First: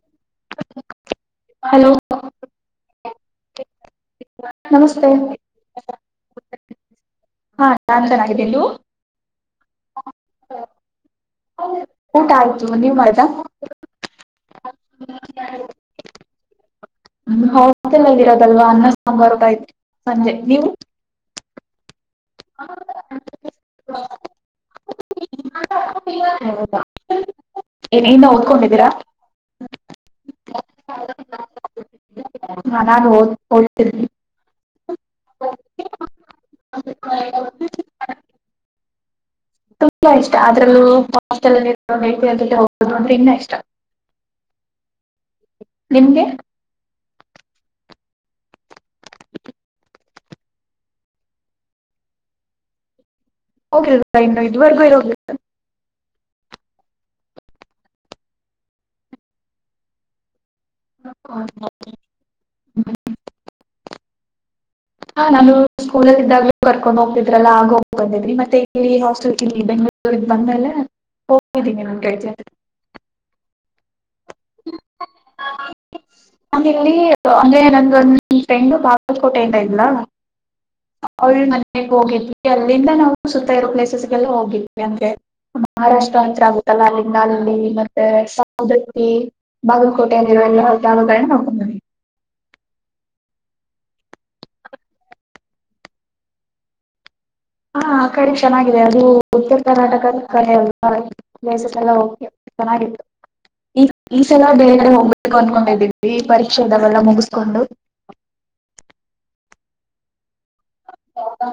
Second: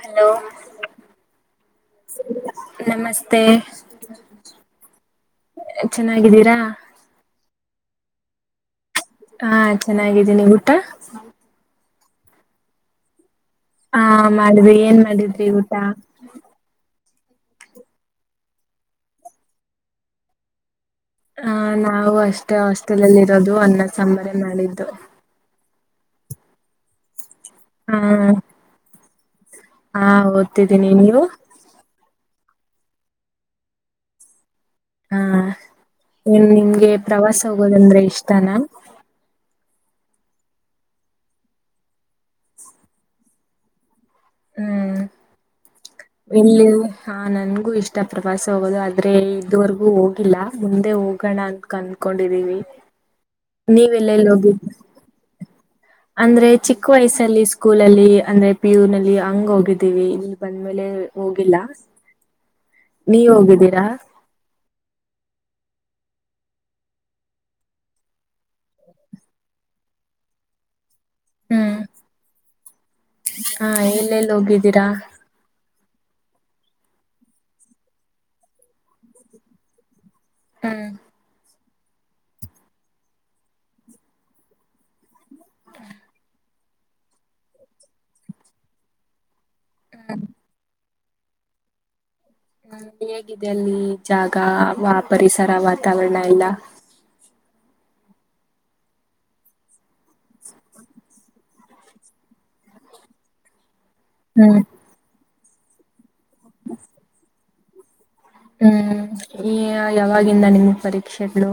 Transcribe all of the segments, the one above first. Hello hello ನಮಸ್ತೆ ನಮಸ್ತೆ ಚೆನ್ನಾಗಿದ್ದೀರಾ ಹಾ ನಾನ್ ಚೆನ್ನಾಗಿದ್ದೀವು ಹಾ ಚೆನ್ನಾಗಿದ್ದೀನಿ ಊಟ ಊಟ ಆಯ್ತು ನೀವ ಮಾಡ್ದ ಹಾ ಮಾಡ್ವಿ ಏನ್ ಮಾಡಿದ್ರಿ ಊಟ ಹೋಟೆಲ್ಲ್ಲಿ ಇರೋದಲ್ವಾ ಅನ್ನ ಸಾಂಬಾರುಯು ಸಂಜೆ ನೀವು ಹ ನಾವು ಅಷ್ಟೇ ಹಾಸ್ಟೆಲ್ ಅಲ್ಲಿ ಇರೋದು ಅನ್ನ ಸಂಂಬರೆ ಮಾಡಿದ್ದು ಹೌದಾ ಹ ಏ ಇನ್ನ ಓದ್ಕೊಂಡಿದ್ದೀರಾ ಹಾ ಓದ್ತಿದ್ದೀನಿ ನೀವು. ಮನ ಹ ಹತ. ಹಾ ನೀಏನ್ ನಿಮ್ಗೆ ಪ್ರವಾಸ ಹೋಗೋದಂದ್ರೆ ಇಷ್ಟನಾ. ತು ಇಷ್ಟ ಅದ್ರಲ್ಲೂ ಹಸ್ಟೆಲ್ಲ್ಲಿ ಹೋಗೋುದು ಅಂದ್ರೆ ಇನ್ನ ಇಷ್ಟ ಹ್ಮ್ ನಿಮ್ಗೆ ಎಲ್ಲ ಹಾ ನನ್ಗೂ ಇಷ್ಟ ಪ್ರವಾಸ ಹೋಗೋದು ಆದ್ರೆ ಇದುವರೆಗೂ ಹೋಗಿಲ್ಲ ಮುಂದೆ ಹೋಗೋಣ ಅಂತ ಕನ್ ಕೊಂಡಿದ್ದೀವಿ ಹೋಗಿಲ್ವಾ ನೀವೆಲ್ಲೆಲ್ಲಿ ಇನ್ನು ಹೋಗಿದ್ದ ಇದುವರೆಗೂ ಹೋಗಿಲ್ಲ ಅಂದ್ರೆ ಚಿಕ್ಕ ವಯಸ್ಸಲ್ಲಿ ಸ್ಕೂಲ ಅಲ್ಲಿ ಅಂದ್ರೆ ಪ ಯು ನಲ್ಲಿ ಹಂಗ ಹೋಗಿದ್ದೀವಿ ಇ ಬಂದ್ಮೇಲೆ ಹೋಗಿಲ್ಲ. ನೀವ ಹೋಗಿದ್ದೀರಾ. ಹಾ ನಾನು ಸ್ಕೂಲಲ್ಲಿ ಇದ್ದಾಗಲೂ ಕರ್ಕೊಂಡ್ ಹೋಗ್ತಿದ್ರಲ್ಲಾ ಆಗ ಹೋಗ್ಕತಿದ್ರಿ ಮತ್ತೆ ಇ ಹಾಸ್ಟೆಲ್ ಇಲ್ಲಿ ಬೆಂಗಳೂರಿ. ಬಂದ ಮೇಲೆ ಹೋಗಿದ್ದೀನಿ [unintelligible] ಹಾ ಎಲ್ಲೆಲ್ಲಿ ಹೋಗಿದ್ದೀರಾ. ನ ಇಲ್ಲಿ ಅಂದೆ ನಂದು ಫ್ರೆಂಡ್ ಬಾಗಲಕೋಟೆಯಿಂದ ಇಲ. ಅವಳ್ ಮ ಹ ಹೋಗಿದ್ವಿ ಅಲ್ಲಿಂದ ನಾವು ಸುತ್ತ ಇರೋ ಪ್ಲೇಸಸ್ಗೆಲ್ಲ ಹೋಗಿದ್ವಿ ಅಂಗೆ. ಮಹಾರಾಷ್ಟ್ರ ಅಂತ್ ಆಗುತ್ತಲ್ಲ ಅಲ್ಲಿಂಗ ಅಲ್ಲಿ ಮತ್ತೆ ಸೌದಕ್ಕಿ. ಬಾಗಲ್ಕೋಟೆ ಅಂದ ಎಲ್ಲಾಮಗಳ ನೋಡ್ ಕೊಂಡು ಬಂದಿದ್ವಿ. ಹ ಹೇಗಿದೆ ಅಲ್ಲಿ ಜಾಗ ಪರಿಸರ ವಾತಾವರಣ ಇಲ್ಲ. [inaudible] ಹಾ ಆ ಕಡೆ ಚೆನ್ನಾಗಿದೆ ಅದು ಉತ್ತರ ಕರ್ನಾಟಕದ ಕಡೆ ಅಲ್ವಾ. ಲ ಚೆನ್ನಾಗಿತ್ತು ಈ ಈ ಸಲ ಹ್ಮ್ ಬೇರೆ ಕಡೆ ಹೋಗ. ಕೊಂಡ್ಕೊಂಡಿದ್ದೀವಿ ಪರೀಕ್ಷೆದಾವೆಲ್ಲ ಮುಗಿಸ್ಕೊಂಡು [inaudible] ಹ್ಮ್ ಈ ಯಾವಾಗಿಂದ ನಿಮಗ್ ಪರೀಕ್ಷೆಗಳು.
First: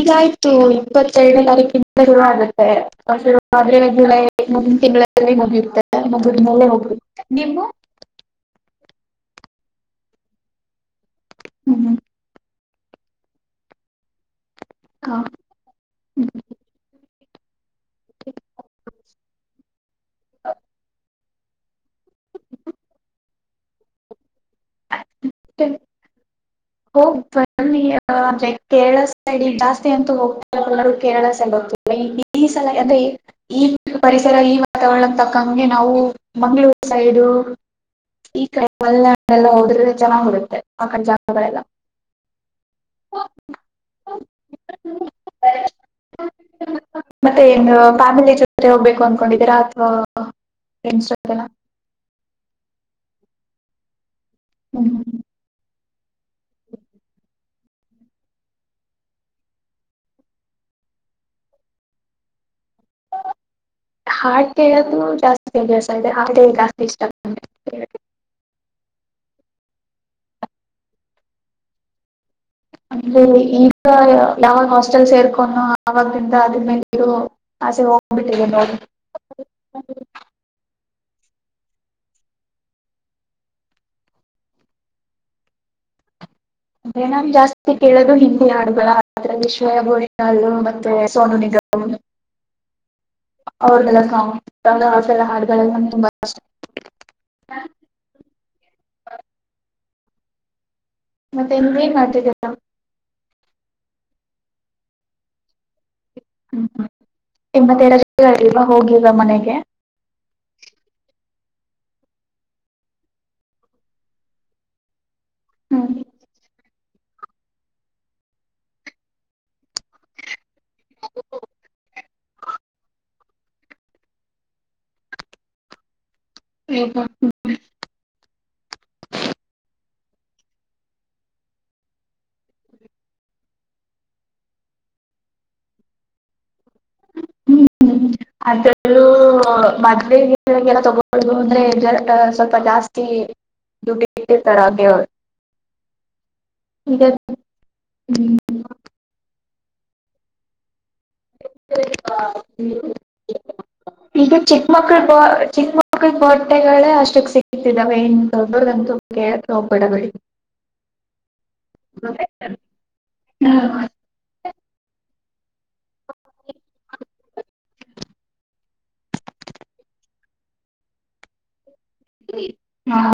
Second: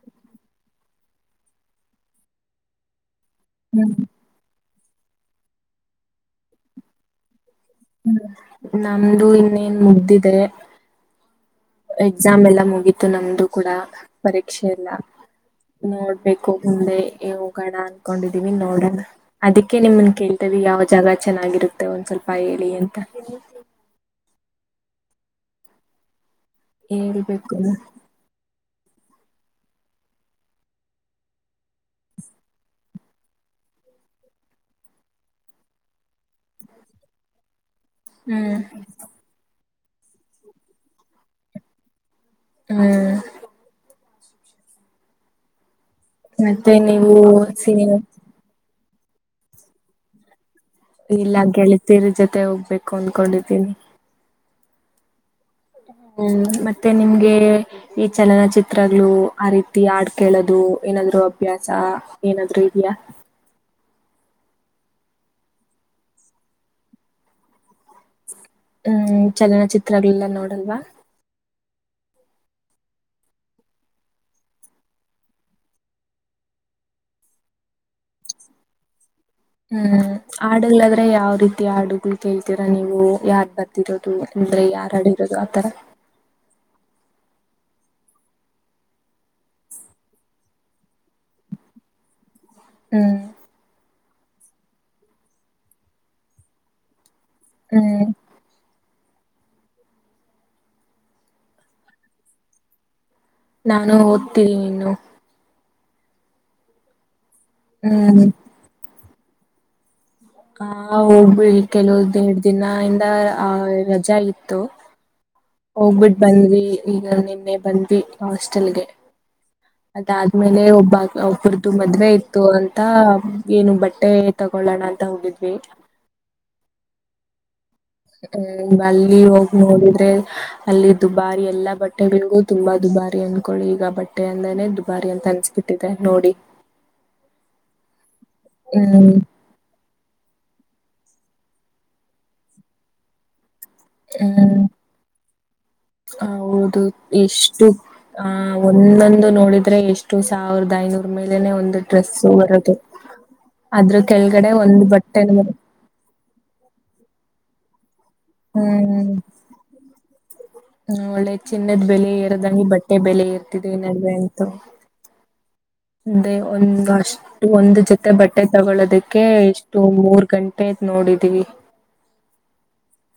ಈಗಾಯ್ತು ಇಪ್ಪತ್ತೆರಡನೇ ತಾರೀಕಿಂದ ಶುರುವ ಆಗುತ್ತೆ. ಆದ್ರೆ ಹ್ಮ್ ಜುಲೈ ಮುಂದಿನ ತಿಂಗಳಲ್ಲಿ ಮುಗಿಯುತ್ತೆ ಮುಗಿದ ಮೇಲೆ ಹೋಗುತ್ತ ನಿ. ಹ್ಮ ನಮ್ದು ಇನ್ನೇನ್ ಮುಗ್ದದೆ. ಎಕ್ಸಾಮ್ ಎಲ್ಲ ಮುಗಿತು ನಮ್ದು ಕೂಡ ಪರೀ. ಕ್ಷೆ ಎಲ್ಲ ನೋಡ್ಬೇಕು ಮುಂದೆ. ಹೋಗಣ ಅನ್ಕೊಂಡಿದೀವಿ ನೋಡೋಣ ಅದಕ್ಕೆ ನಿಮನ್ ಕೇಳ್ತೇವಿ ಯಾವ ಜಾಗ ಚೆನ್ನಾಗಿರುತ್ತೆ. ಮತ್ತೆ ಒಂದ್ ಸ್ವಲ್ಪ ಹೇಳಿ ಅಂತ. ಹೋಗಿ ಹೇಳ್ಬೇಕು ಬನ್ನಿ [unintelligible] ಕೇರಳ ಸೈಡ್ ಜಾಸ್ತಿ ಅಂತೂ ಹೋಗ್ತ ಕೇರಳ ಸೈಡ್ ಹೋಗ ಈ ಸಲ ಅಂದ್ರೆ ಈ. ಈ ಪರಿಸರ ಈ ವಾತಾವರಣ ತಕ್ಕಂಗೆ ನಾವು ಮಂಗ್ಗಳೂರು ಸೈಡು. ಹ್ಮ್ ಹೋದ್ರ ಚೆನ್ನಾಗಿ ಬಿಡುತ್ತೆ ಆ ಕ ಜಾಗ ಎಲ್ಲ. ಹ್ಮ್ ಮತ್ತೆ ನೀವು ಮತ್ತೆ ನ್ ಸಿನಿಮಾ ಫ್ಯಾಮಿಲಿ ಜೊತೆ ಹೋಗ್ಬೇಕು. ಅಂದಕೊಂಡಿದರಾ ಅಥವಾ. ಫ್ರೆಂಡ್ಸ್ ಇಲ್ಲ ಜೊತೆನಾ? ಗೆಳತೀರಿ ಜೊತೆ ಹೋಗ್ಬೇಕು ಅನ್ಕೊಂಡಿದ್ದೀನಿ. ಹ್ಮ ಹ್ಮ್ ಮತ್ತೆ ನಿಮ್ಗೆ ಈ ಚಲನಚಿತ್ರಗಳು ಆ ರೀತಿ ಆಡ್ ಕೇಳೋದು. ಏನಾದ್ರು ಅಭ್ಯಾಸ ಏನಾದ್ರು ಇದೆಯಾ. ಹಾಡ್ ಕೇಳೋದು ಜಾಸ್ತಿ ಕೆ ಇದೆ ಹ ಜಾಸ್ತಿ ಇಷ್ಟ ಆಗ್ತ. ಹ್ಮ್ ಚಲನಚಿತ್ರಗಳೆಲ್ಲ ನೋಡಲ್ವಾ. ಅಂದ್ರೆ ಈಗ ಯಾವಾಗ ಹಾಸ್ಟೆಲ್ ಸೇರ್ಕನೋ ಆವಗಲಿಂದ ಅದ್ರ್ಮೇಲೆ ಇ. ಹಸೆ ಹೋಗ್ಬಿಟ್ಟ್ರಿದೆ ನೋಡಿ. ಹ್ಮ್ ಆಡುಲ್ಲ. ಅಂದ್ರೆ ಯಾವ ರೀತಿ ಹಾಡುಗಳು ಕೇಳ್ತೀರಾ ನೀವು ಯಾರ್ ಬರ್ದಿರೋದು ಅಂದ್ರೆ ಯಾರ್ ಆಡಿರೋದು ಆತರ. [inaudible] ಅಂದೆ ನಾನ್ ಜಾಸ್ತಿ ಕೇಳೋದು ಹಿಂದಿ ಹಾಡುಗಳ ವಿಶ್ವಯ ಬೋ [unintelligible] ಸೋನು ನಿಗಮ ಹ್ಮ್ ಅವ ಗಲ್ಲ ಕಾಮ. ಸೆಲ್ಲ ಹಾಡುಗಳೆಲ್ಲ ತುಂಬಾ ಕಷ್ಟ. ಹ್ಮ್ ಮತ್ತೆ ಇಂಗೇನ್ ಮಾಡ್ತಿದ್ದಲ್ಲ. ನಾನು ಓದ್ತೀನಿ ನೀನ್ನು. ಹ್ಮ್ ಹ್ಮ್ ಇಮ್ಮತ್ತ ಎವ ಹೋಗಿವ ಮನೆಗೆ. ಹ ಹೋಗಬ ಕೆಲವು ದರಡ್ ದಿನಯಿಂದ ಆ ರಜೆ ಇತ್ತು. ಹ್ಮ್ ಹೋಗ್ಬಿಟ್ ಬಂದ್ವಿ ಈಗ ನಿನ್ನೆ ಬಂದ್ವಿ ಹಾಸ್ಟೆಲ್ಗೆ. ಅದಾದ್ಮೇಲೆ ಒಬ್ಬ ಒಬ್ಬರದು ಮದ್ವೆ ಇತ್ತು ಅಂತ ಏನು ಬಟ್ಟೆ ತ ತಗೊಳ್ಳೋಣ ಅಂತ ಹೋಗಿದ್ವಿ [unintelligible] ಹ ಅಲ್ಲಿ ಹೋಗಿ ನೋಡಿದ್ರೆ ಅಲ್ಲಿ ದುಬಾರಿ ಎಲ್ಲಾ ಬಟ್ಟೆಗಳಿನ್ ಗೂ ತುಂಬಾ ದುಬಾರಿ ಅಂದ್ಕೊಡಿ ಈಗ ಬಟ್ಟೆ ಅಂದನೇ ದುಬಾರಿ ಅಂತ ಅನ್ಚ್ಬಿಟ್ಟಿದೆ ನೋಡಿ ಹ್ಮ್ ಅದೇಲ್ಲ ತಗುದು ಅಂದ್ರೆ ಜ ಸ್ವಲ್ಪ ಜಾಸ್ತಿ [unintelligible] ಹ ಹೌದು ಈಗ ಎಷ್ಟು ಆ ಒಂದೊಂದು ನೋಡಿದ ಎಷ್ಟು ಸಾವಿರದ ಐನೂರ್ ಮೇಲನೆ ಒಂದು ಡ್ರೆಸ್ ಬರೋದು ಅದ್ರ ಈಗ ಕೆಳಗಡೆ ಚಿಕ್ಕ ಒಂದು ಮಕ್ಕಳ ಬ ಬಟ್ಟೆ ಬರ ಚಿಕ್ಕ ಮಕ್ಕಳ ಬರ್ಡೆಗಳೇ ಅಷ್ಟಕ್ ಸಿಗ್ ದೊಡ್ಡವರಿಗಂತೂ ಕೇಳಕ ಹೋಗಬೇಡಬಿಡಿ ಹ್ಮ ಒಳ್ಳೆ ಚಿನ್ನದ್ ಬೆಲೆ ಎರದಂಗೆ ಬಟ್ಟೆ ಬೆಲೆ ಎರ್ತಿದೆ ನಡ ಅಂತೂ [inaudible] ಅ ಒಂದು ಅಷ್ಟು ಒಂದು ಜೊತೆ ಬಟ್ಟೆ ತಗೊಳೋದಕ್ಕೆ ಇಷ್ಟು ಮೂರ್ ಗಂಟೆ ಆಯತ ನೋ ಹೊಡಿತೀವಿ ಹ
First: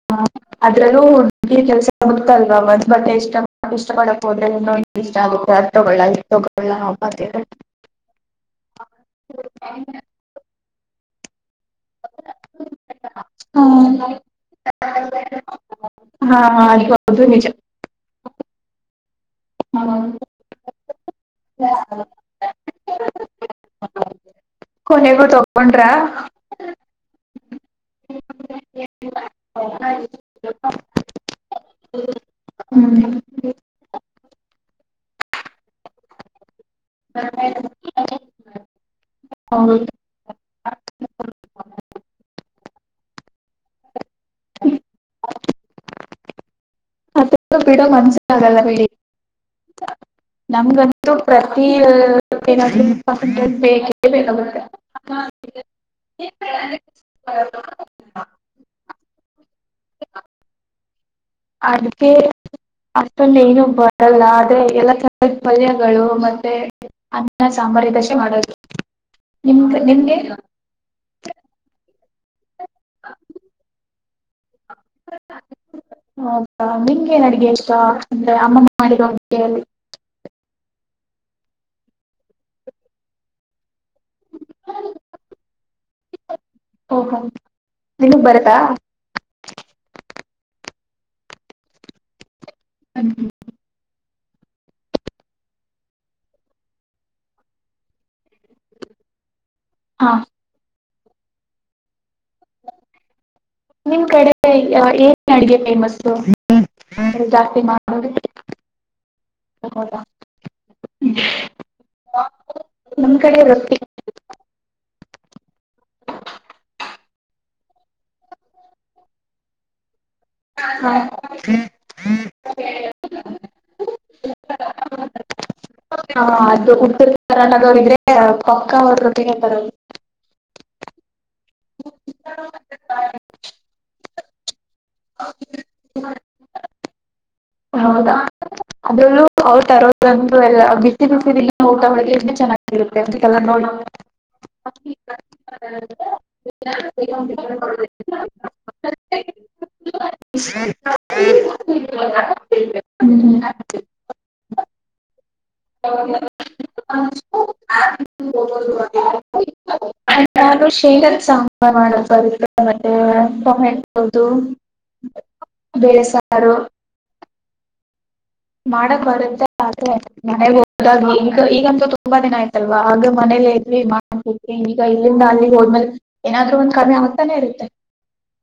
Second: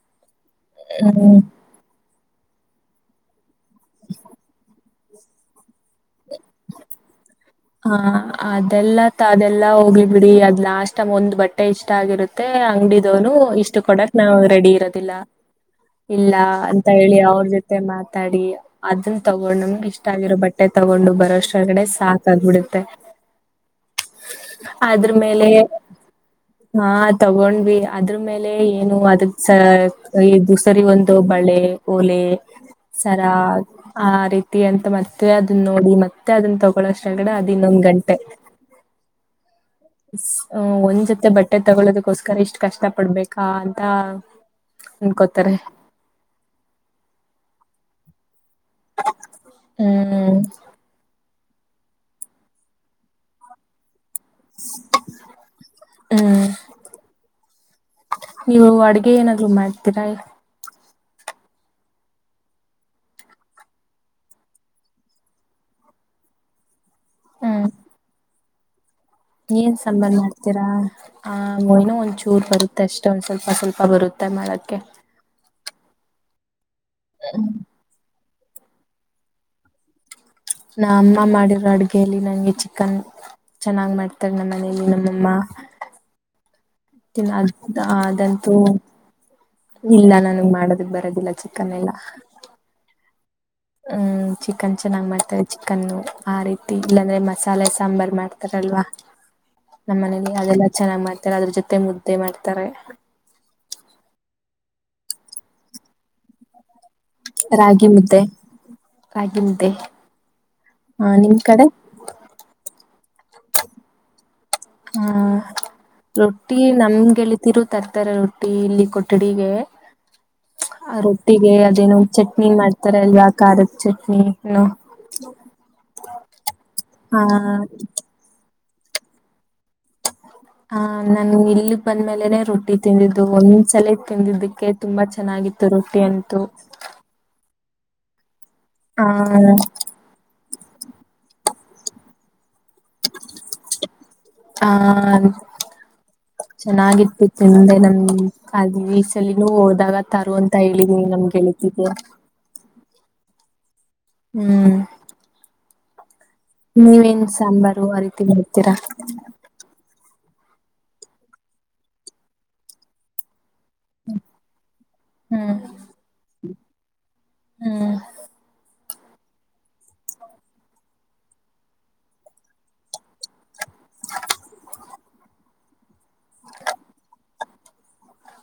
ಅದ್ರಲ್ಲೂ ಹ್ಮ್ ಹುಗಿ ಕೆಲ್ಸ ಮಾತಲ್ವಾ ಮ್ ಬಟ್ಟ ಎಷ್ಟ ಅ ಇಷ್ಟ ಪಡಕ್ ಹೋದ್ರೆ ಇನ್ನೊಂದು ಇಷ್ಟ ಆಗುತ್ತೆ ಅರ್ ತಗೊಳ್ಳ ತಗೊಳ್ಳ ಅಬ್ಬಾ ದೇವ್ರೆ. ಹಾ ಅದೆಲ್ಲ ಅದೆಲ್ಲಾ ಹೋಗ್ಲಿ ಬಿಡಿ ಅದ್ ಲಾಸ್ ಇ ಒಂದ್ ಬಟ್ಟೆ ಇಷ್ಟ ಆಗಿರುತ್ತೆ ಅಂಗಡಿದವನು ಇಷ್ಟು ಕೊಡಕ್ ನಾವ್ ರೆಡಿ ಇರೋದಿಲ್ಲಾ ಹಾ ಇಲ್ಲಾ ಹಾ ಅಂತ ಅದು ಹೇಳಿ ಅದು ಅವ್ರ ನಿಜ. ಜೊತೆ ಮಾತಾಡಿ ಅದನ್ ತೊಗೊಂಡು ನಮಗೆ ಇಷ್ಟ ಆಗಿರೋ ಬಟ್ಟೆ ತೊಗೊಂಡು ಬರ ಳಗಡೆ ಸಾಕಾಗಬಿಡುತ್ತೆ ಅದ್ರ ಕೊನೆಗೂ ಮೇಲೆ ತಗೊಂಡ್ರಾ? ಹಾ ತಗೊಂಡ್ವಿ ಅದ್ರ ಮೇಲೆ ಏನು ಅದಕ್ ಈ ಸರಿ ಹೋದೋ ಬಳೆ, ಓಲೆ, ಸರಾ ಹ್ಮ್ ಆ ರೀತಿ ಅಂತ ಮತ್ತೆ ಅದನ್ನ ನೋಡಿ ಮತ್ತೆ ಅದನ್ನ ತ ಳಷ್ಟ ಒಳಗಡೆ ಅದ ಇನ್ನೊಂದ್ ಗಂಟೆ ಹೌದು ಒಂದ್ ಜೊತೆ ಬಟ್ಟೆ ತಗೊಳ್ಳೋದಕ್ಕೋಸ್ಕರ ಇಷ್ಟ ಕಷ್ಟ ಪಡ್ಬೇಕಾ ಅಂತ ಅನ್ಕೋತಾರೆ ಅದ ಬಿಡೋ ಮನ್ಸ ಆಗಲ್ಲ ಬಿಡ ಹ್ಮ್ ನಮಗಂತೂ ಪ್ರತಿ ಹ್ಮ್ [unintelligible] [unintelligible] ನೀವು ಅಡಗೆ ಏನಾದ್ರು ಮಾಡ್ತೀರಾ ಅದಕ್ಕೆ ಅಷ್ಟೊಂದ ಏನು ಬರಲ್ಲಾ ಆದ್ರೆ ಎಲ್ಲಾ ಪಲ್ಯಗಳು ಮತ್ತೆ ಅನ್ನ ಹ್ಮ್ ಸಾಂಬಾರ್ ಇದಸೆ ಮಾಡೋದ ಏನ್ ಸಾಂಬಾರ್ ಮಾಡ್ತೀರಾ ಆ ಇನೋ ಒಂದ್ಚೂರ್ ಬಡ ತ್ತೆಷ್ಟೊಂದ್ ಸ್ವಲ್ಪ ಸ್ವಲ್ಪ ಬರುತ್ತೆ ಮಾಡಕ್ಕೆ ಹೌದಾ ನಿಂಗೆನ್ ಅಡಗೆ ಇಷ್ಟ ಅಂದ್ರೆ ಅಮ್ಮಮ್ಮ ಮಾಡಿರೋ ಅಡುಗೆಯಲ್ಲಿ ನಾ ಅಮ್ಮ ಮಾಡಿರೋ ಅಡ್ಗೆಯಲ್ಲಿ ನಂಗೆ ಚಿಕನ್ ಚೆನ್ನಾಗ್ ಮಾಡ್ತಾರ ನಮ್ಮನೇಲಿ ನಮ್ಮಮ್ಮ ಓಹೋ ನಿಮಗ್ ಅದಂತೂ ಬರತ್ತಾ ಇಲ್ಲ ನ ಮಾಡೋದ ಬರೋದಿಲ್ಲ ಚಿಕನ್ ಎಲ್ಲಾ ಹ ಹ್ಮ್ ಚಿಕನ್ ಚೆನ್ನಾಗಿ ಮಾಡ್ತಾರೆ ಚಿಕನ್ನು ಆ ರೀತಿ ಇಲ್ಲಾಂದ್ರೆ ಮಸಾಲೆ ಸಾಂಬಾರ್ ಮಾಡ್ತಾರೆ ತಲ್ವಾ ನಮ್ಮ ಹಾ ಮನಲಿ ಅದೆಲ್ಲ ಚೆನ್ನಾಗ್ ಮಾಡ್ತಾರೆ ಅದ್ರ ಜೊತೆ ಮುದ್ದೆ ಮತ್ತೆ ಮಾಡ್ತಾರೆ ಏ ಅಡಗೆ ಪೇಮಸ್ ರಾಗಿ ಮುದ್ದೆ ರಾಗಿ ಮುದ್ದೆ ಹಾ ನಿಮ್ ಕಡೆ ಹೌದಾ ನಮ್ ಕಡೆ ವತಿ. ಹಾ. ರೊಟ್ಟಿ ನಮ್ ಗೆಳತಿರು ತರ್ತಾರೆ ರೊಟ್ಟಿ ಇಲ್ಲಿ ಕೊಠಡಿಗೆ. ಹಾ ಆ ರೊಟ್ಟಿಗೆ ಅದೇನೋ ಚಟ್ನಿ ಮಾಡ್ತಾರ ಅಲ್ವಾ ಖಾರದ ಚಟ್ನಿನ್ನು. [unintelligible] ಆ ಅದು ಉತ್ತರ ಕರ್ನಾಟಕದವರು ಇದ್ರೆ ಪಕ್ಕ ಅವ್ರ್ ರೊಟ್ಟಿನೆ ತರೋದು. ಹಾ. ನಾನು ಇಲ್ಲಿ ಬಂದ್ಮೇಲೆನೆ ರೊಟ್ಟಿ ತಿಂದಿದ್ದು ಒಂದ್ಸಲ ತಿಂದಿದ್ದಕ್ಕೆ ತುಂಬಾ ಚೆನ್ನಾಗಿತ್ತು ರೊಟ್ಟಿ ಅಂ ತುಂ ಹೌದಾ. [inaudible] ಅದ್ರಲ್ಲೂ ಅವರು ತರೋದಂತು ಎಲ್ಲ ಬಿಸಿ ಬಿಸಿಲ್ಲ ಊಟ ಒಳಗೆ ಎಲ್ಲ ಚೆನ್ನಾಗಿರುತ್ತೆ ಇದೆಲ್ಲ ನೋಡುವಾಗ. ಹಾ ಚೆನ್ನಾಗಿತ್ತು [unintelligible] ಇನ್ನೂ ಹೋದಾಗ ತರು ಅಂತ ಹೇಳಿದೀನಿ ನಮ್ ಗೆಳತಿಗೆ. [inaudible] ಹ್ಮ್. ಹ್ಮ್. [inaudible] ನೀವೇನ್ ಸಾಂಬಾರು ಆ ರೀತಿ ಮಾಡ್ತೀರಾ ನಾನು ಶೇಂಗಾದ್ ಸಾಂಬಾರ್ ಮಾಡೋಣ ಅಂತ [unintelligible] ಮತ್ತೆ ಹ್ಮ್ [unintelligible] ಬೇಳೆ ಸಾರು. ಹ್ಮ್. ಮಾಡಕ್ ಬರುತ್ತೆ ಆದ್ರೆ ಮನೆ ಹೋದಗ ಈಗ ಈಗಂತು ತುಂಬಾ ದಿನ ಆಯ್ತಲ್ವಾ ಆಗ ಮನೇಲಿ ಮಾಡ್ ಬಿಟ್ಟಿ ಈಗ ಇಲ್ಲಿಂದ ಅಲ್ಲಿಗೆ ಹೋದ್ಮೇಲೆ ಏನಾದ್ರು ಒಂದ ಕಮ್ಮಿ ಆಗತಾನೆ ಇರುತ್ತೆ.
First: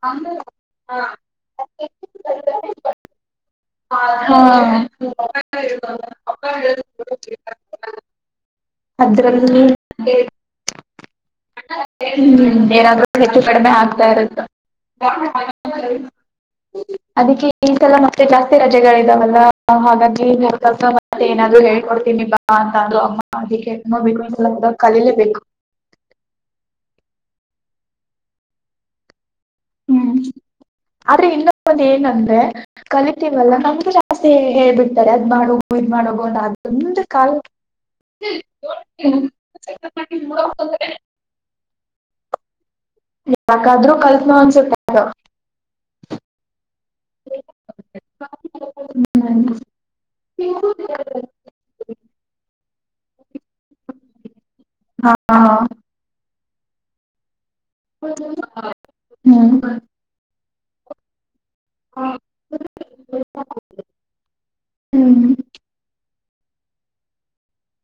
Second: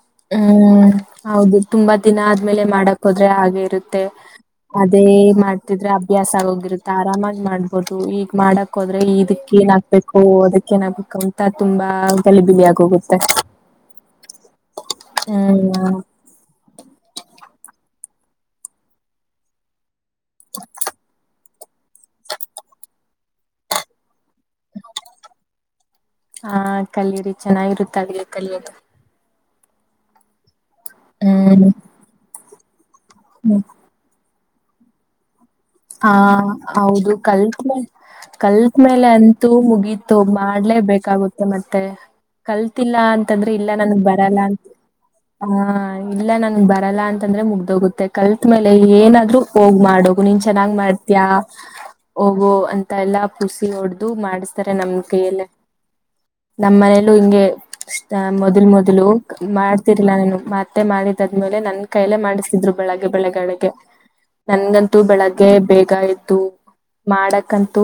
ಹಾ ಹ್ಮ್ ಹೌದು ತುಂಬಾ ದಿನ ಆದ್ಮೇಲೆ ಮಾಡಕ್ ಹೋದ್ರೆ ಹಾಗೆ ಇರುತ್ ತ್ತೆ ಅದೇ ಮಾಡ್ತಿದ್ರೆ ಅಭ್ಯಾಸ ಆಗೋಗಿರುತ್ತೆ ಆರಾಮಾಗಿ ಮಾಡ್ಬೋದು ಈಗ ಮಾಡಕ್ ಹೋ ದ್ರಲ್ಲಿ ಅದ್ರಲ್ಲಿ ಇದಕ್ಕ ಏನ್ ಹಾಕ್ಬೇಕು ಅದಕ್ಕ ಏನ್ ಹಾಕ್ಬೇಕು ಅಂತ ತುಂಬಾ ಗಲಿಬಿಲಿ ಹ್ಮ್ ಏನಾದ್ರೂ ಆಗೋಗುತ್ತೆ. ಹೆಚ್ಚು [inaudible] ಹ್ಮ್ ಅದಕ್ಕೆ [unintelligible] ಜಾಸ್ತಿ ರಜೆಗಳಿದಾವಲ್ಲ ಹಾಗಾಗಿಲ್ ಮನೆ ಕೆಲ್ಸ ಮತ್ತೆ ಏನಾದ್ರು ಹೇ ಕೊಡ್ತೀನಿ ಬಾ ಅಂತ ಅಂದ್ರು ಅಮ್ಮ ಅದಕ್ಕೆ ನೋಡ್ಬೇಕು ಈ ಸಲ ಹೋದಾಗ ಕಲೀಲೇಬೇಕು. ಹಾ ಕಲಿಯರಿ ಚೆನ್ನಾಗಿರುತ್ತ ಅಡುಗೆ ಕಲಿಯೋದು. ಹ್ಮ್ ಆದ್ರೆ ಇನ್ನೊ ಹ್ಮ್ ಒಂದ ಏನಂದ್ರೆ ಕಲಿತೀವಲ್ಲ ನಮ್ಗೆ ಜಾ ತ್ತೆ ಹೇಳ್ಬಿಡ್ತಾರೆ ಅದ್ ಮಾಡ್ ಹೋ ಹಾ ಹೌದು ಕಲ್ತ್ ಮೇ ಕಲ್ತ್ ಮೇಲೆ ಅಂತೂ ಮುಗೀತು ಮಾಡ್ ಲೇ ಬೇಕಾಗುತ್ತೆ ಮತ್ತೆ ತ್ತಿಲ್ಲಾ ಅಂತಂದ್ರೆ ಇಲ್ಲ ಯಾಕಾದ್ರೂ ನನಗ್ ಕಲ್ತ್ನೋ ಬರಲ್ಲ ಅಂತ. ಅನ್ಸುತ್ತೆ ಅದು ಹ ಇಲ್ಲ ನನಗ್ ಬರಲ್ಲ ಅಂತಂದ್ರೆ ಮುಗ್ದೋಗುತ್ತೆ ಕಲ್ತ್ ಮೇಲೆ ಏನಾದ್ರು ಹೋಗ್ ಮಾಡೋಗು ನಿ ಚೆನ್ನಾಗ್ ಹ್ಮ್. ಮಾಡ್ತೀಯಾ ಹೋಗು ಅಂತ ಎಲ್ಲ ಪೂಸಿ ಹೊಡ್ದು ಮಾಡಿಸತಾರೆ ನಮ್ ಹಾ ಕೈಯಲ್ಲೇ ನಮ್ಮನೇಲ್ಲೂ ಹಿಂಗೆ. ಅ ಮೊದ್ಲು ಮೊದ್ಲು ಹ್ಮ್ ಮಾಡ್ತಿರ್ಲ ನಾನು ಮತ್ತೆ ಮಾಡಿದ ಮೇಲೆ ನನ್ ಕೈಲೆೇ ಮಾಡಿಸಿದ್ರು ಬೆಳಗ್ಗೆ ಬೆಳಗ್ಗೆ ಅಡುಗೆ ನನ್ಗಂತೂ ಬೆಳ ಹ್ಮ್ ಬೇಗ ಎದ್ದು ಮಾಡಕಂತೂ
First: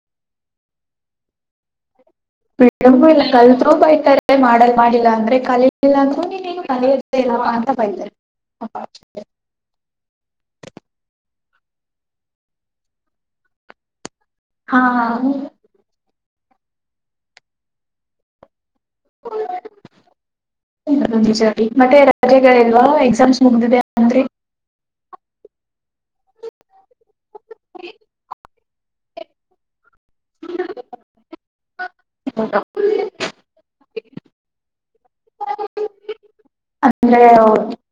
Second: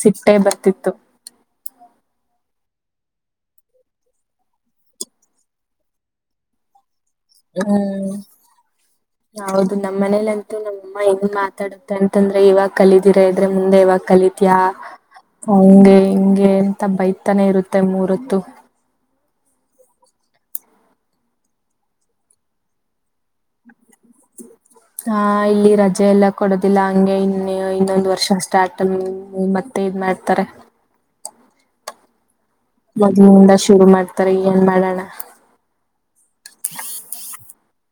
ಸಿಟ್ಟೇ ಬರ್ತಿತ್ತು. [inaudible] ಇಲ್ಲ ಕಲ್ರು ಬೈತಾರೆ ಮಾಡಲ್ ಮಾಡಿಲ್ಲ ಅಂದ್ರೆ ಕಲಿಲ್ಲ ಅಂದ್ರೂ ನೀನೇನು ಕಲಿ ಹ್ಮ್ ಹೌದು ನಮ್ಮ್ ಮನೇಲಂತೂ ನಮ್ಮಮ್ಮ ಹೆಂಗ್ ಮಾ ತಾಡುತ್ತೆ ಅಂತಂದ್ರೆ ಇವಾಗ ಕಲಿದೀರಾ ಇದ್ರೆ ಮುಂದೆ ಯಾವಾಗ್ ಕಲಿತಿಯಾ ಹಾ ಹಂಗೆ ಹಿಂ ಗೆ ಅಂತ ಬೈತಾನೆ ಇರುತ್ತೆ ಮೂರೊತ್ತು. [inaudible] [inaudible] ಮತ್ತೆ ರಜೆಗಳಿಲ್ವಾ ಎಕ್ಸಾಮ್ಸ್ ಮುಗ್ದಿದೆ ಅಂದ್ರಿ. ಹಾ ಇಲ್ಲಿ ರ ಜೆ ಎಲ್ಲ ಕೊಡೋದಿಲ್ಲ ಹಂಗೆ ಇನ್ನೊಂದ್ ವರ್ಷ ಸ್ಟಾರ್ಟ್ ಮತ್ತೆ ಇದ್ ಮಾಡ್ತಾರೆ. [inaudible] ಮೊದ್ಲಿಂದ ಶುರು ಮಾಡ್ತಾರ ಏನ್ ಮಾಡಣ.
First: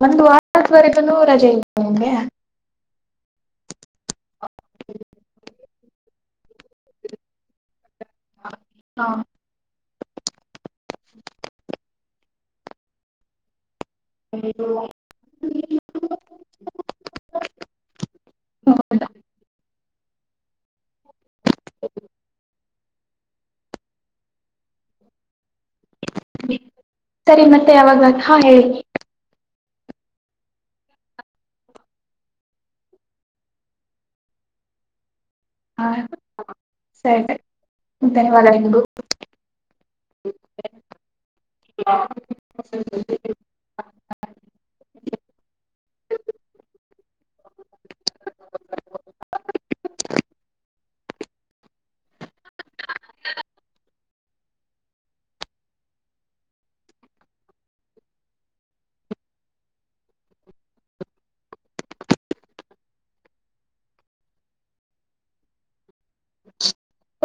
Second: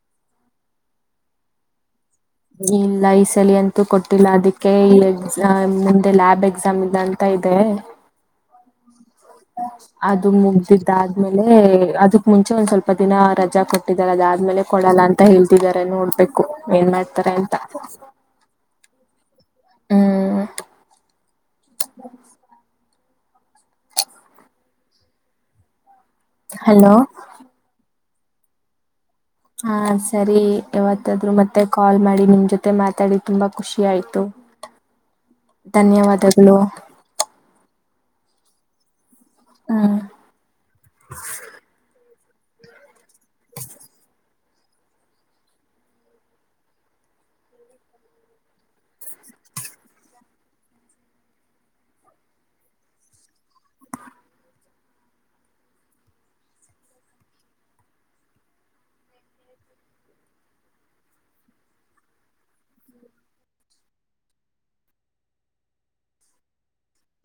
ಮತ್ತ ವಾರವರೆಗೂ ರಜೆ ಇ ನಮಗೆ ಇಲ್ಲ ಈ ಸಲಿಿ ಅಂತ ಕೊಟ್ಟಿಲ್ಲ ಅದಕ್ಕೆ ಇಲ್ಲಿ ಎಕ್ಸ ಮುಂದೆ ಲ್ಯಾಬ್ ಎಕ್ಸಾಮ್ ಇದೆ ಅಂತ ಇದೆ ಹ ಹಾ. ಅದು ಮುಗ್ದಿದ್ದಾದ್ಮೇಲೆ ಅದಕ್ ಮುಂಚೆ ಒಂದ್ ಸ್ವಲ್ಪ ದಿನ ರಜಾ ಕೊಟ್ಟ ಕೊಟ್ಟಾರ ಅದಾದ್ಮೇಲೆ ಕೊಡಲ್ಲ ಅಂತ ಹೇಳ್ತಿದಿದ್ದಾರೆ ನೋಡ್ಬೇಕು ಏನ್ ಮಾಡ್ತಾರೆ ಅಂತ ಹೌ ಹ್ಮ್ ಹ ಹಲೋ ಸರಿ ಮತ್ತೆ ಅವಾಗ ಹಾ ಹೇಳಿ ಹಾ ಸರಿ ಯವತ್ತಾದ್ರು ಮತ್ತೆ ಕಾಲ್ ಮಾಡಿ ನಿಮ್ ಜೊತೆ ಮಾತಾಡಿ ತುಂಬಾ ಖುಷಿ ಆಯ್ತು ಹಾ ಧನ್ಯವಾದಗಳು ಸರಿ ಧನ್ಯವಾದ ನಿು ಹ್ಮ ಇ [inaudible]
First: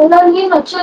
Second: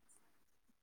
ಎಲ್ಲ ನೀ ಲಕ್ಷ